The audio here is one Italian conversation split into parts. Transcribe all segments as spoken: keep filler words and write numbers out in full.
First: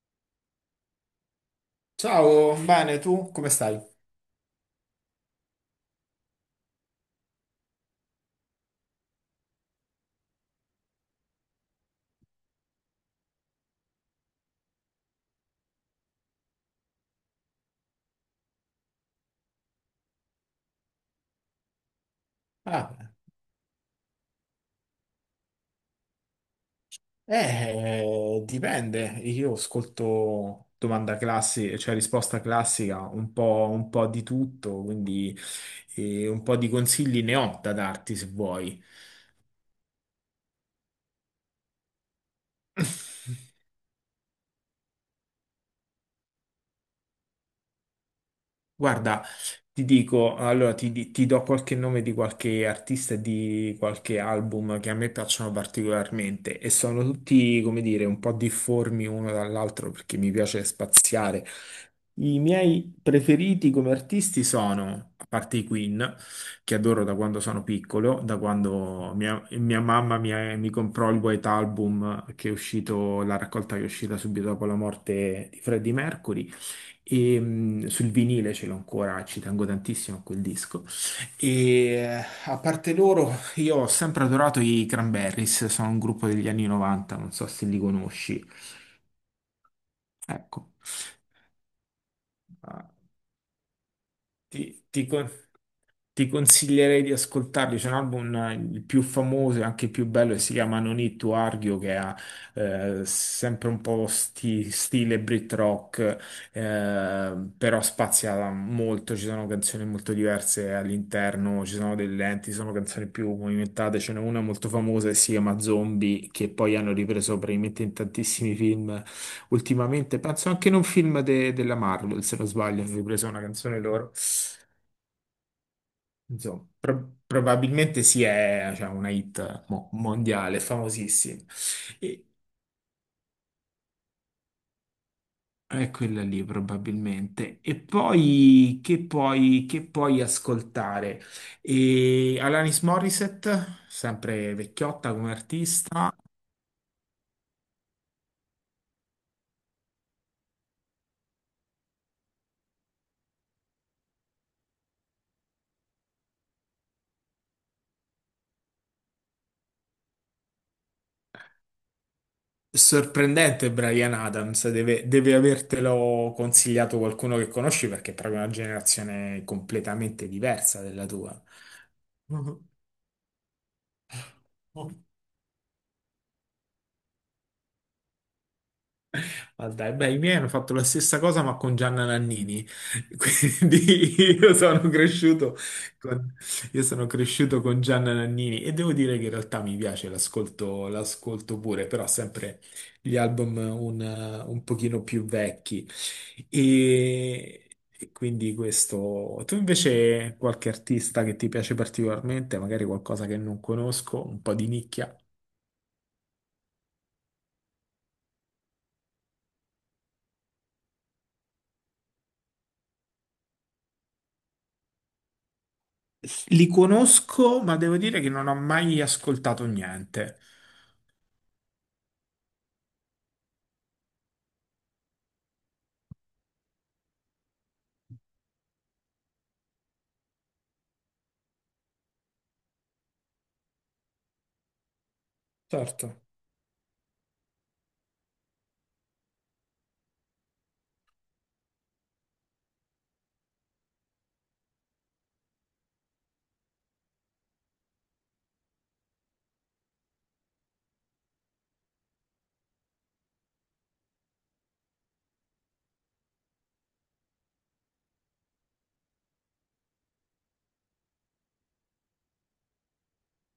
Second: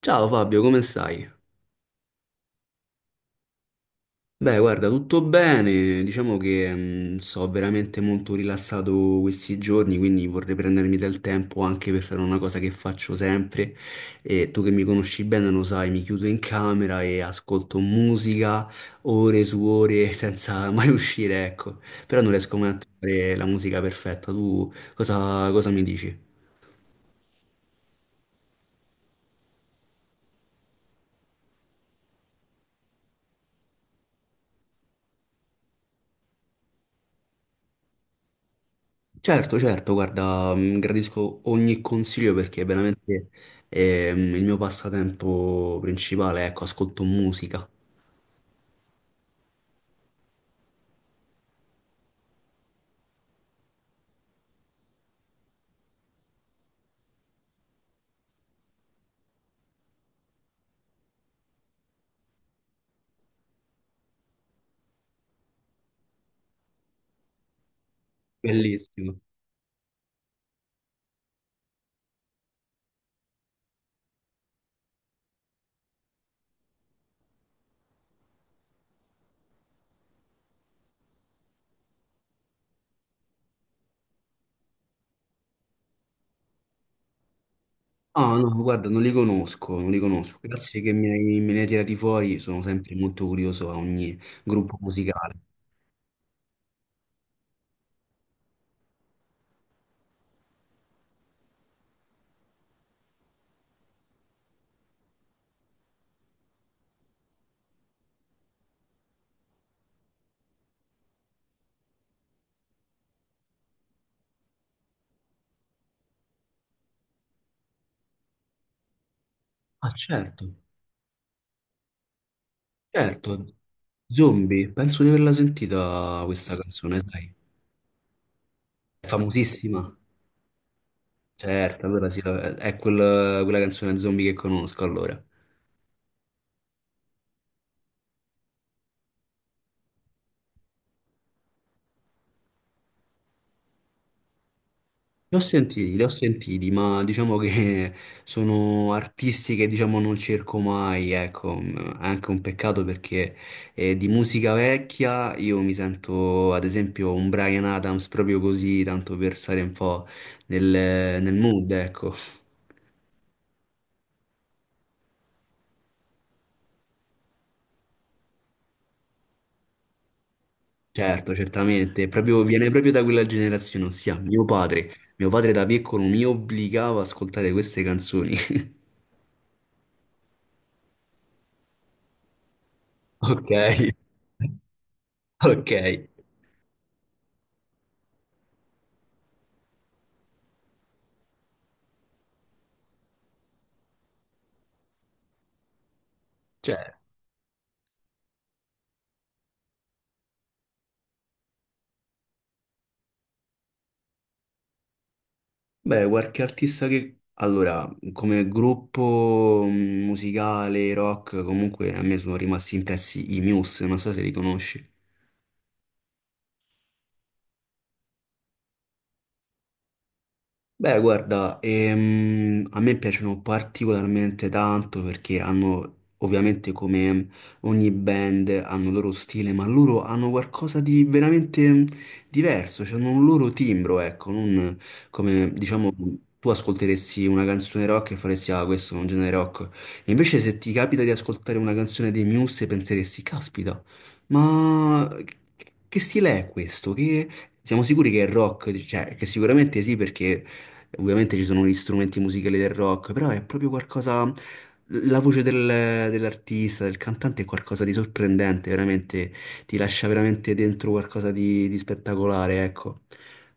Ciao Fabio, come stai? Ciao, bene, tu come stai? Beh, guarda, tutto bene. Diciamo che mh, sto veramente molto rilassato questi giorni, quindi vorrei prendermi del tempo anche per fare una cosa che faccio sempre. E tu che mi conosci bene lo sai, mi chiudo in camera e ascolto musica ore su ore senza mai uscire, ecco. Però non riesco mai a Ah, trovare la musica perfetta. Tu cosa, cosa mi dici? eh, dipende. Io ascolto domanda classica, cioè risposta classica, un po', un po' di tutto, quindi eh, un po' di consigli ne ho da darti se vuoi. Certo, certo, guarda, mh, gradisco ogni consiglio perché veramente ehm, il mio passatempo principale, ecco, ascolto musica. Guarda, ti dico, allora ti, di- ti do qualche nome di qualche artista e di qualche album che a me piacciono particolarmente e sono tutti, come dire, un po' difformi uno dall'altro perché mi piace spaziare. I miei preferiti come artisti sono, a parte i Queen, che adoro da quando sono piccolo, da quando Bellissimo. mia, mia mamma mi, mi comprò il White Album che è uscito, la raccolta che è uscita subito dopo la morte di Freddie Mercury. E, mh, sul vinile ce l'ho ancora, ci tengo tantissimo a quel disco. E eh, a parte loro, io ho sempre adorato i Cranberries, sono un gruppo degli anni novanta, non so se li Ah, conosci. no, guarda, non li conosco, non li conosco. Ecco, Grazie che mi hai- me ne hai tirati fuori, sono ah, sempre molto curioso a ogni gruppo ti, ti con- musicale. ti consiglierei di ascoltarli. C'è un album, eh, il più famoso e anche il più bello, che si chiama No Need to Argue, che ha eh, sempre un po' sti- stile Brit rock, eh, però spazia molto. Ci sono canzoni molto diverse all'interno, ci sono delle lenti, ci sono canzoni più movimentate. Ce n'è una molto famosa che si chiama Zombie, che poi hanno ripreso praticamente in tantissimi film Ah, ultimamente. certo, Penso anche in un film de- della Marvel, se non sbaglio, hanno ripreso una certo. canzone loro. Zombie, penso di averla sentita questa Insomma, canzone, pro- sai. probabilmente sì, è cioè, È una hit mo- famosissima. mondiale, famosissima. Certo, allora sì, E, è quel- quella canzone zombie che conosco, allora. è quella lì probabilmente. E poi che puoi, che puoi ascoltare? E Alanis Morissette, sempre vecchiotta come Li ho sentiti, li ho artista. sentiti, ma diciamo che sono artisti che diciamo non cerco mai, ecco, mm, è anche un peccato perché eh, di musica vecchia io mi sento ad esempio un Bryan Adams proprio così, tanto per stare un po' nel, nel mood, ecco. Sorprendente Brian Adams, deve, deve avertelo consigliato qualcuno che conosci perché è proprio una generazione completamente diversa della Certo, tua. certamente, proprio- viene proprio da quella generazione, ossia mio padre. Mio padre da piccolo mi obbligava ad ascoltare queste canzoni. Ah, dai, beh, i miei hanno fatto la stessa cosa ma con Gianna Nannini, Ok, quindi io sono cresciuto ok, con, io sono cresciuto con Gianna Nannini e devo dire che in realtà mi piace, l'ascolto l'ascolto pure, però sempre gli album un, un pochino più vecchi. cioè. E, e quindi questo. Tu invece qualche artista che ti piace particolarmente, magari qualcosa che non conosco, un po' di nicchia? Beh, qualche artista che... Allora, come gruppo mm, musicale, rock, comunque a me sono rimasti impressi i Muse, non so se li conosci. Li conosco, ma devo dire che non ho mai ascoltato niente. Beh, guarda, ehm, a me piacciono particolarmente tanto perché hanno, ovviamente come ogni band, hanno il loro stile, ma loro hanno qualcosa di veramente diverso, cioè hanno un loro timbro, ecco, non come, diciamo, Certo. tu ascolteresti una canzone rock e faresti, ah, questo è un genere rock. E invece se ti capita di ascoltare una canzone dei Muse penseresti, caspita, ma che che stile è questo? Che... Siamo sicuri che è rock, cioè che sicuramente sì perché ovviamente ci sono gli strumenti musicali del rock, però è proprio qualcosa. La voce del- dell'artista, del cantante è qualcosa di sorprendente, veramente ti lascia veramente dentro qualcosa di, di spettacolare, ecco.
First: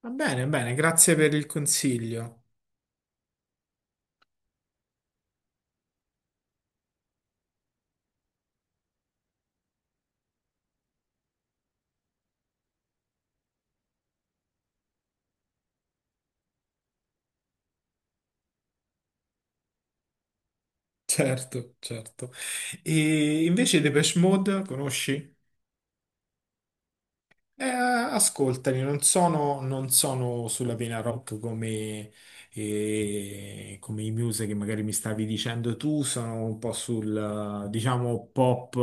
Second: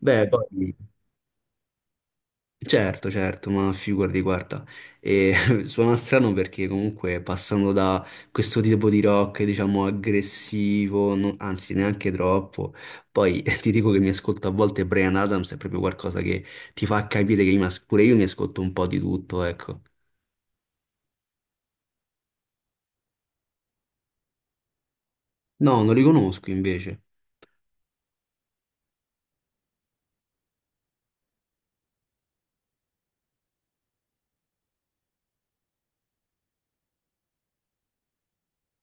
Va bene, poi. bene, grazie per il consiglio. Certo, certo, ma figurati, guarda, e, suona strano perché comunque passando da questo tipo di rock, diciamo, aggressivo, non- anzi neanche troppo, poi ti dico che mi ascolto a volte Brian Adams, è proprio qualcosa che ti fa capire che io mi as- pure io mi ascolto un po' di tutto, ecco. Certo, certo. E invece Depeche Mode, conosci? No, non li conosco invece. Eh, ascoltami, non sono, non sono sulla vena rock come, eh, come i Muse che magari mi stavi dicendo tu, sono un po' sul, eh, diciamo, pop,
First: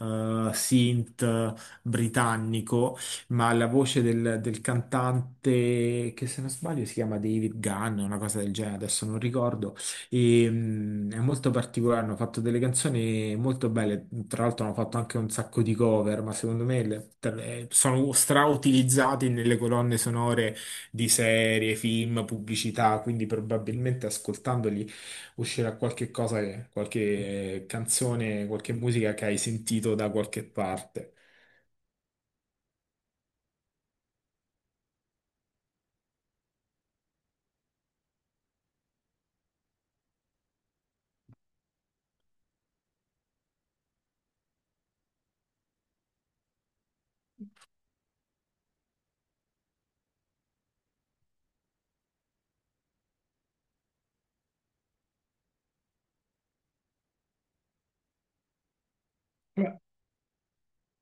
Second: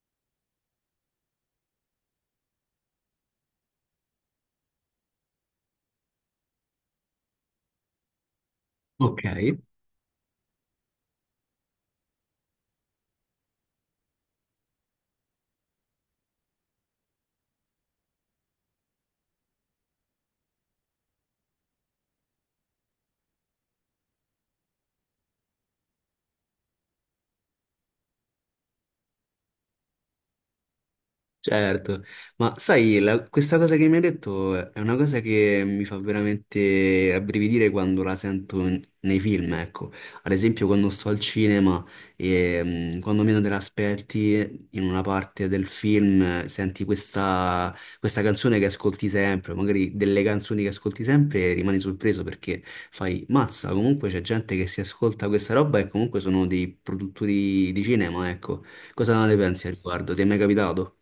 eh, synth britannico, ma la voce del, del cantante, che se non sbaglio si chiama David Gunn, una cosa del genere, adesso non Ok. ricordo, e, mm, è molto particolare, hanno fatto delle canzoni molto belle, tra l'altro hanno fatto anche un sacco di cover, ma secondo me le- tra- eh, sono strautilizzati nelle colonne sonore di serie, film, pubblicità, quindi probabilmente ascoltandoli uscirà qualche cosa, che- qualche eh, canzone, qualche musica che hai sentito da qualche parte. Certo, ma sai, la- questa cosa che mi hai detto è una cosa che mi fa veramente rabbrividire quando la sento in- nei film, ecco. Ad esempio quando sto al cinema e mm, quando meno te l'aspetti in una parte del film eh, senti questa, questa canzone che ascolti sempre, magari delle canzoni che ascolti sempre e rimani sorpreso perché fai, mazza, comunque c'è gente che si ascolta questa roba e comunque sono dei produttori di cinema, ecco. Cosa ne pensi al riguardo? Ti è mai capitato?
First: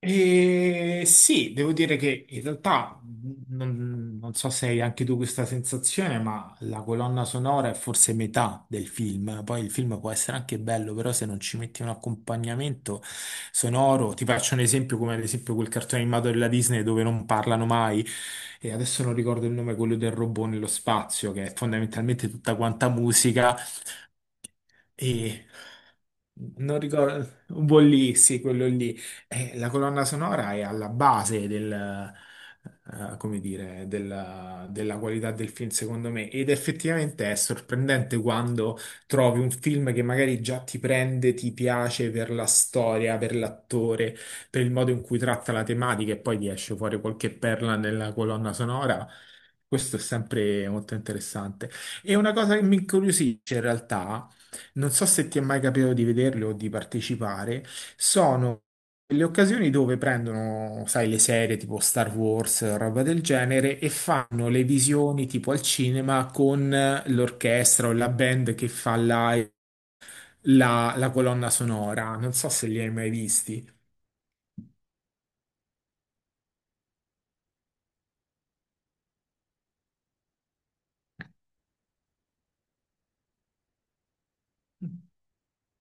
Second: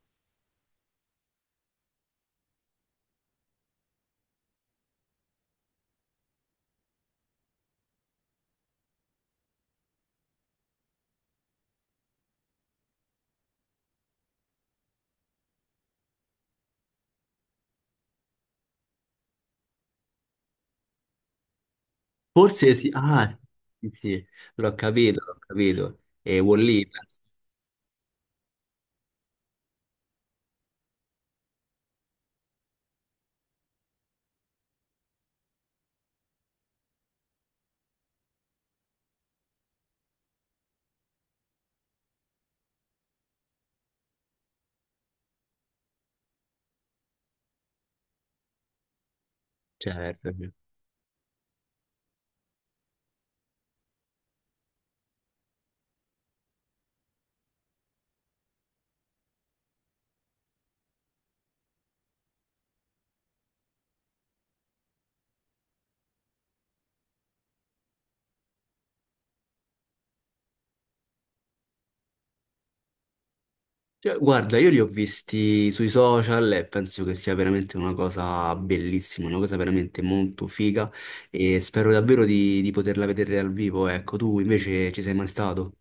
E sì, devo dire che in realtà mh, non, non so se hai anche tu questa sensazione, ma la colonna sonora è forse metà del film. Poi il film può essere anche bello, però se non ci metti un accompagnamento sonoro, ti faccio un esempio come ad esempio quel cartone animato della Disney dove non parlano mai, e adesso non ricordo il nome, quello del robot nello spazio, che è fondamentalmente tutta Forse quanta sì, ah, musica sì, sì, l'ho capito, l'ho e capito. E wall non ricordo, un po' lì, sì, quello lì. Eh, la colonna sonora è alla base del, eh, come dire, della, della qualità del film, secondo me. Ed effettivamente è sorprendente quando trovi un film che magari già ti prende, ti piace per la storia, per l'attore, per il modo in cui tratta la tematica, e poi ti esce fuori qualche perla nella colonna sonora. Questo è certo. sempre molto interessante. E una cosa che mi incuriosisce in realtà non so se ti è mai capitato di vederli o di partecipare, sono le occasioni dove prendono, sai, le serie tipo Star Wars, roba del genere, e fanno le visioni tipo al cinema con l'orchestra o la band che fa live la, la colonna sonora. Non so se li hai mai visti. Cioè, guarda, io li ho visti sui social e penso che sia veramente una cosa bellissima, una cosa veramente molto figa e spero davvero di, di poterla vedere dal vivo. Ecco, tu invece ci sei mai stato?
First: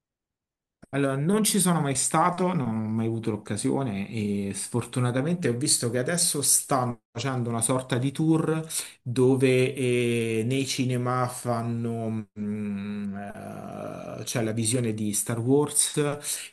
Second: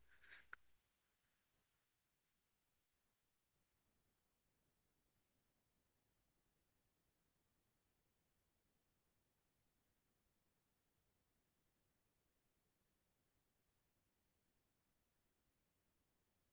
Allora, non ci sono mai stato, non ho mai avuto l'occasione e sfortunatamente ho visto che adesso stanno facendo una sorta di tour dove eh, nei cinema fanno mm, eh, c'è la visione di Star Wars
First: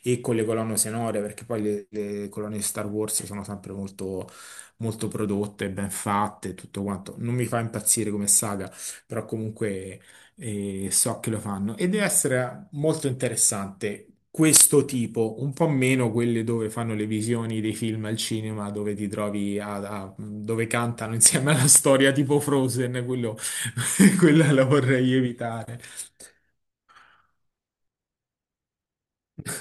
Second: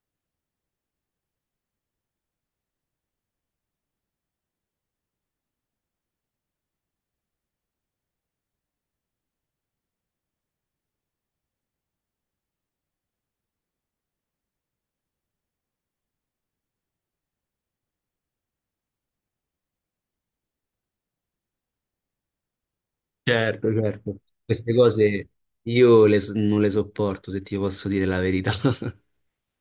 e con le colonne sonore, perché poi le, le colonne di Star Wars sono sempre molto, molto prodotte, ben fatte e tutto quanto. Non mi fa impazzire come saga, però comunque e so che lo fanno e deve essere molto interessante questo tipo, un po' meno quelle dove fanno le visioni dei film al cinema, dove ti trovi a, a- dove cantano insieme alla storia tipo Frozen, quello, Certo, certo. quella la Queste vorrei cose evitare. io le so- non le sopporto, se ti posso dire la verità.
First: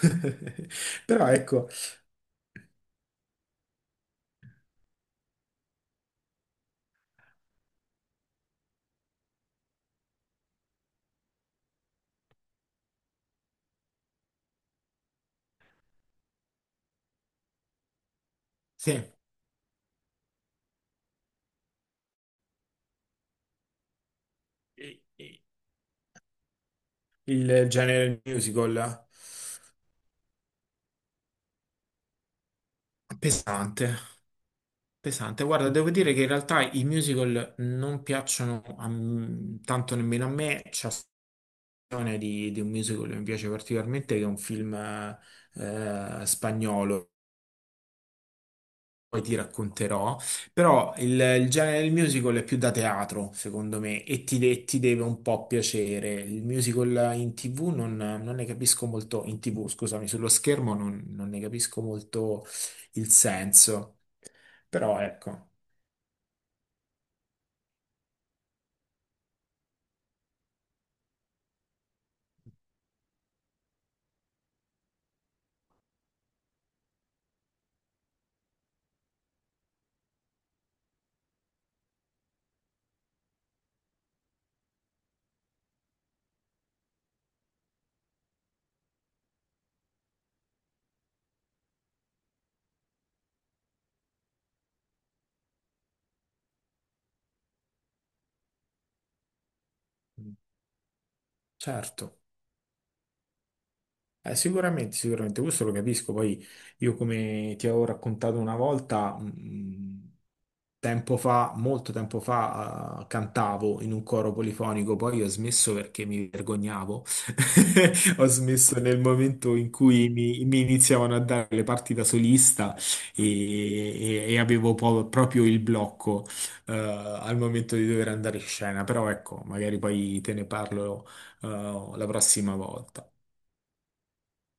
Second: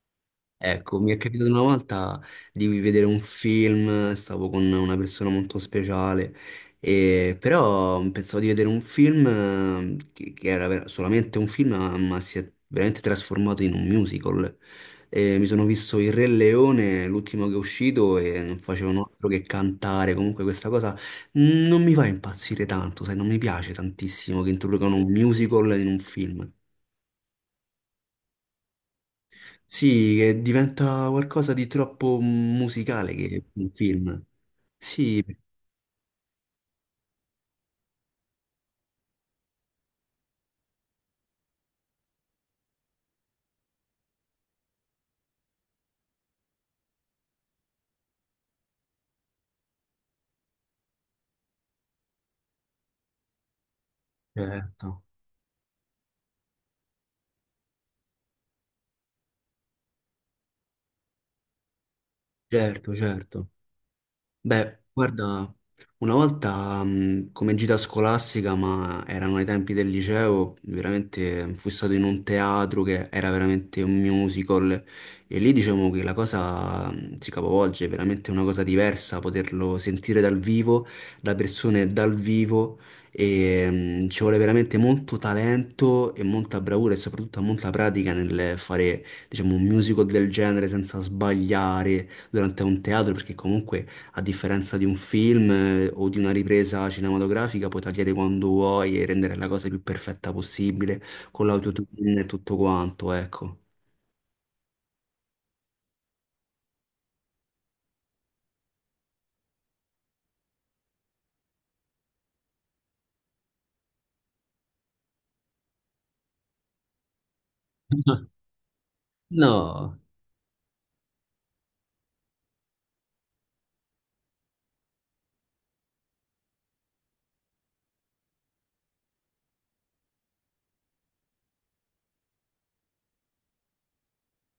Ecco, mi è Però capitato una ecco, volta di vedere un film, stavo con una persona molto speciale, e- però pensavo di vedere un film eh, che, che era ver- solamente un film, ma ma si è veramente trasformato in un musical. E mi sono visto Il Re Leone, l'ultimo che è uscito, e non sì, facevano altro che cantare. Comunque questa cosa non mi fa impazzire tanto, sai, non mi piace tantissimo che introducano i- un i- musical in un film. il genere musical Sì, che diventa qualcosa di troppo musicale che un pesante. film. Sì, Pesante, guarda, devo dire che in realtà i musical non piacciono a m- tanto nemmeno a me, versione di, di un musical che mi piace particolarmente, che è un film eh, spagnolo, poi ti racconterò, però il, il genere del musical è più da teatro, secondo me, e ti, de- ti certo, deve un po' piacere. Il musical in ti vu non, non ne capisco molto, in ti vu, scusami, sullo schermo non, non ne capisco molto certo, il certo. senso, Beh, però ecco, guarda, una volta mh, come gita scolastica, ma erano ai tempi del liceo, veramente fui stato in un teatro che era veramente un musical e lì diciamo che la cosa mh, si capovolge, è veramente una cosa diversa poterlo sentire dal vivo, da persone dal vivo e mh, ci vuole veramente molto talento e molta bravura e soprattutto molta pratica nel fare diciamo un musical del genere senza sbagliare durante un teatro perché comunque a differenza di un film eh, o di una ripresa cinematografica, puoi tagliare quando vuoi e rendere la cosa più perfetta possibile con certo. l'autotune e tutto quanto, ecco. Eh, sicuramente, sicuramente, questo lo capisco. Poi io come ti avevo raccontato una volta, mh, tempo fa, molto tempo fa, eh, cantavo in un coro polifonico, poi ho smesso perché mi vergognavo. Ho smesso nel momento in No. cui mi, mi iniziavano a dare le parti da solista e, e- e avevo po- proprio il blocco, eh, al momento di dover andare in scena. Però ecco, magari poi te ne parlo, eh, la prossima volta.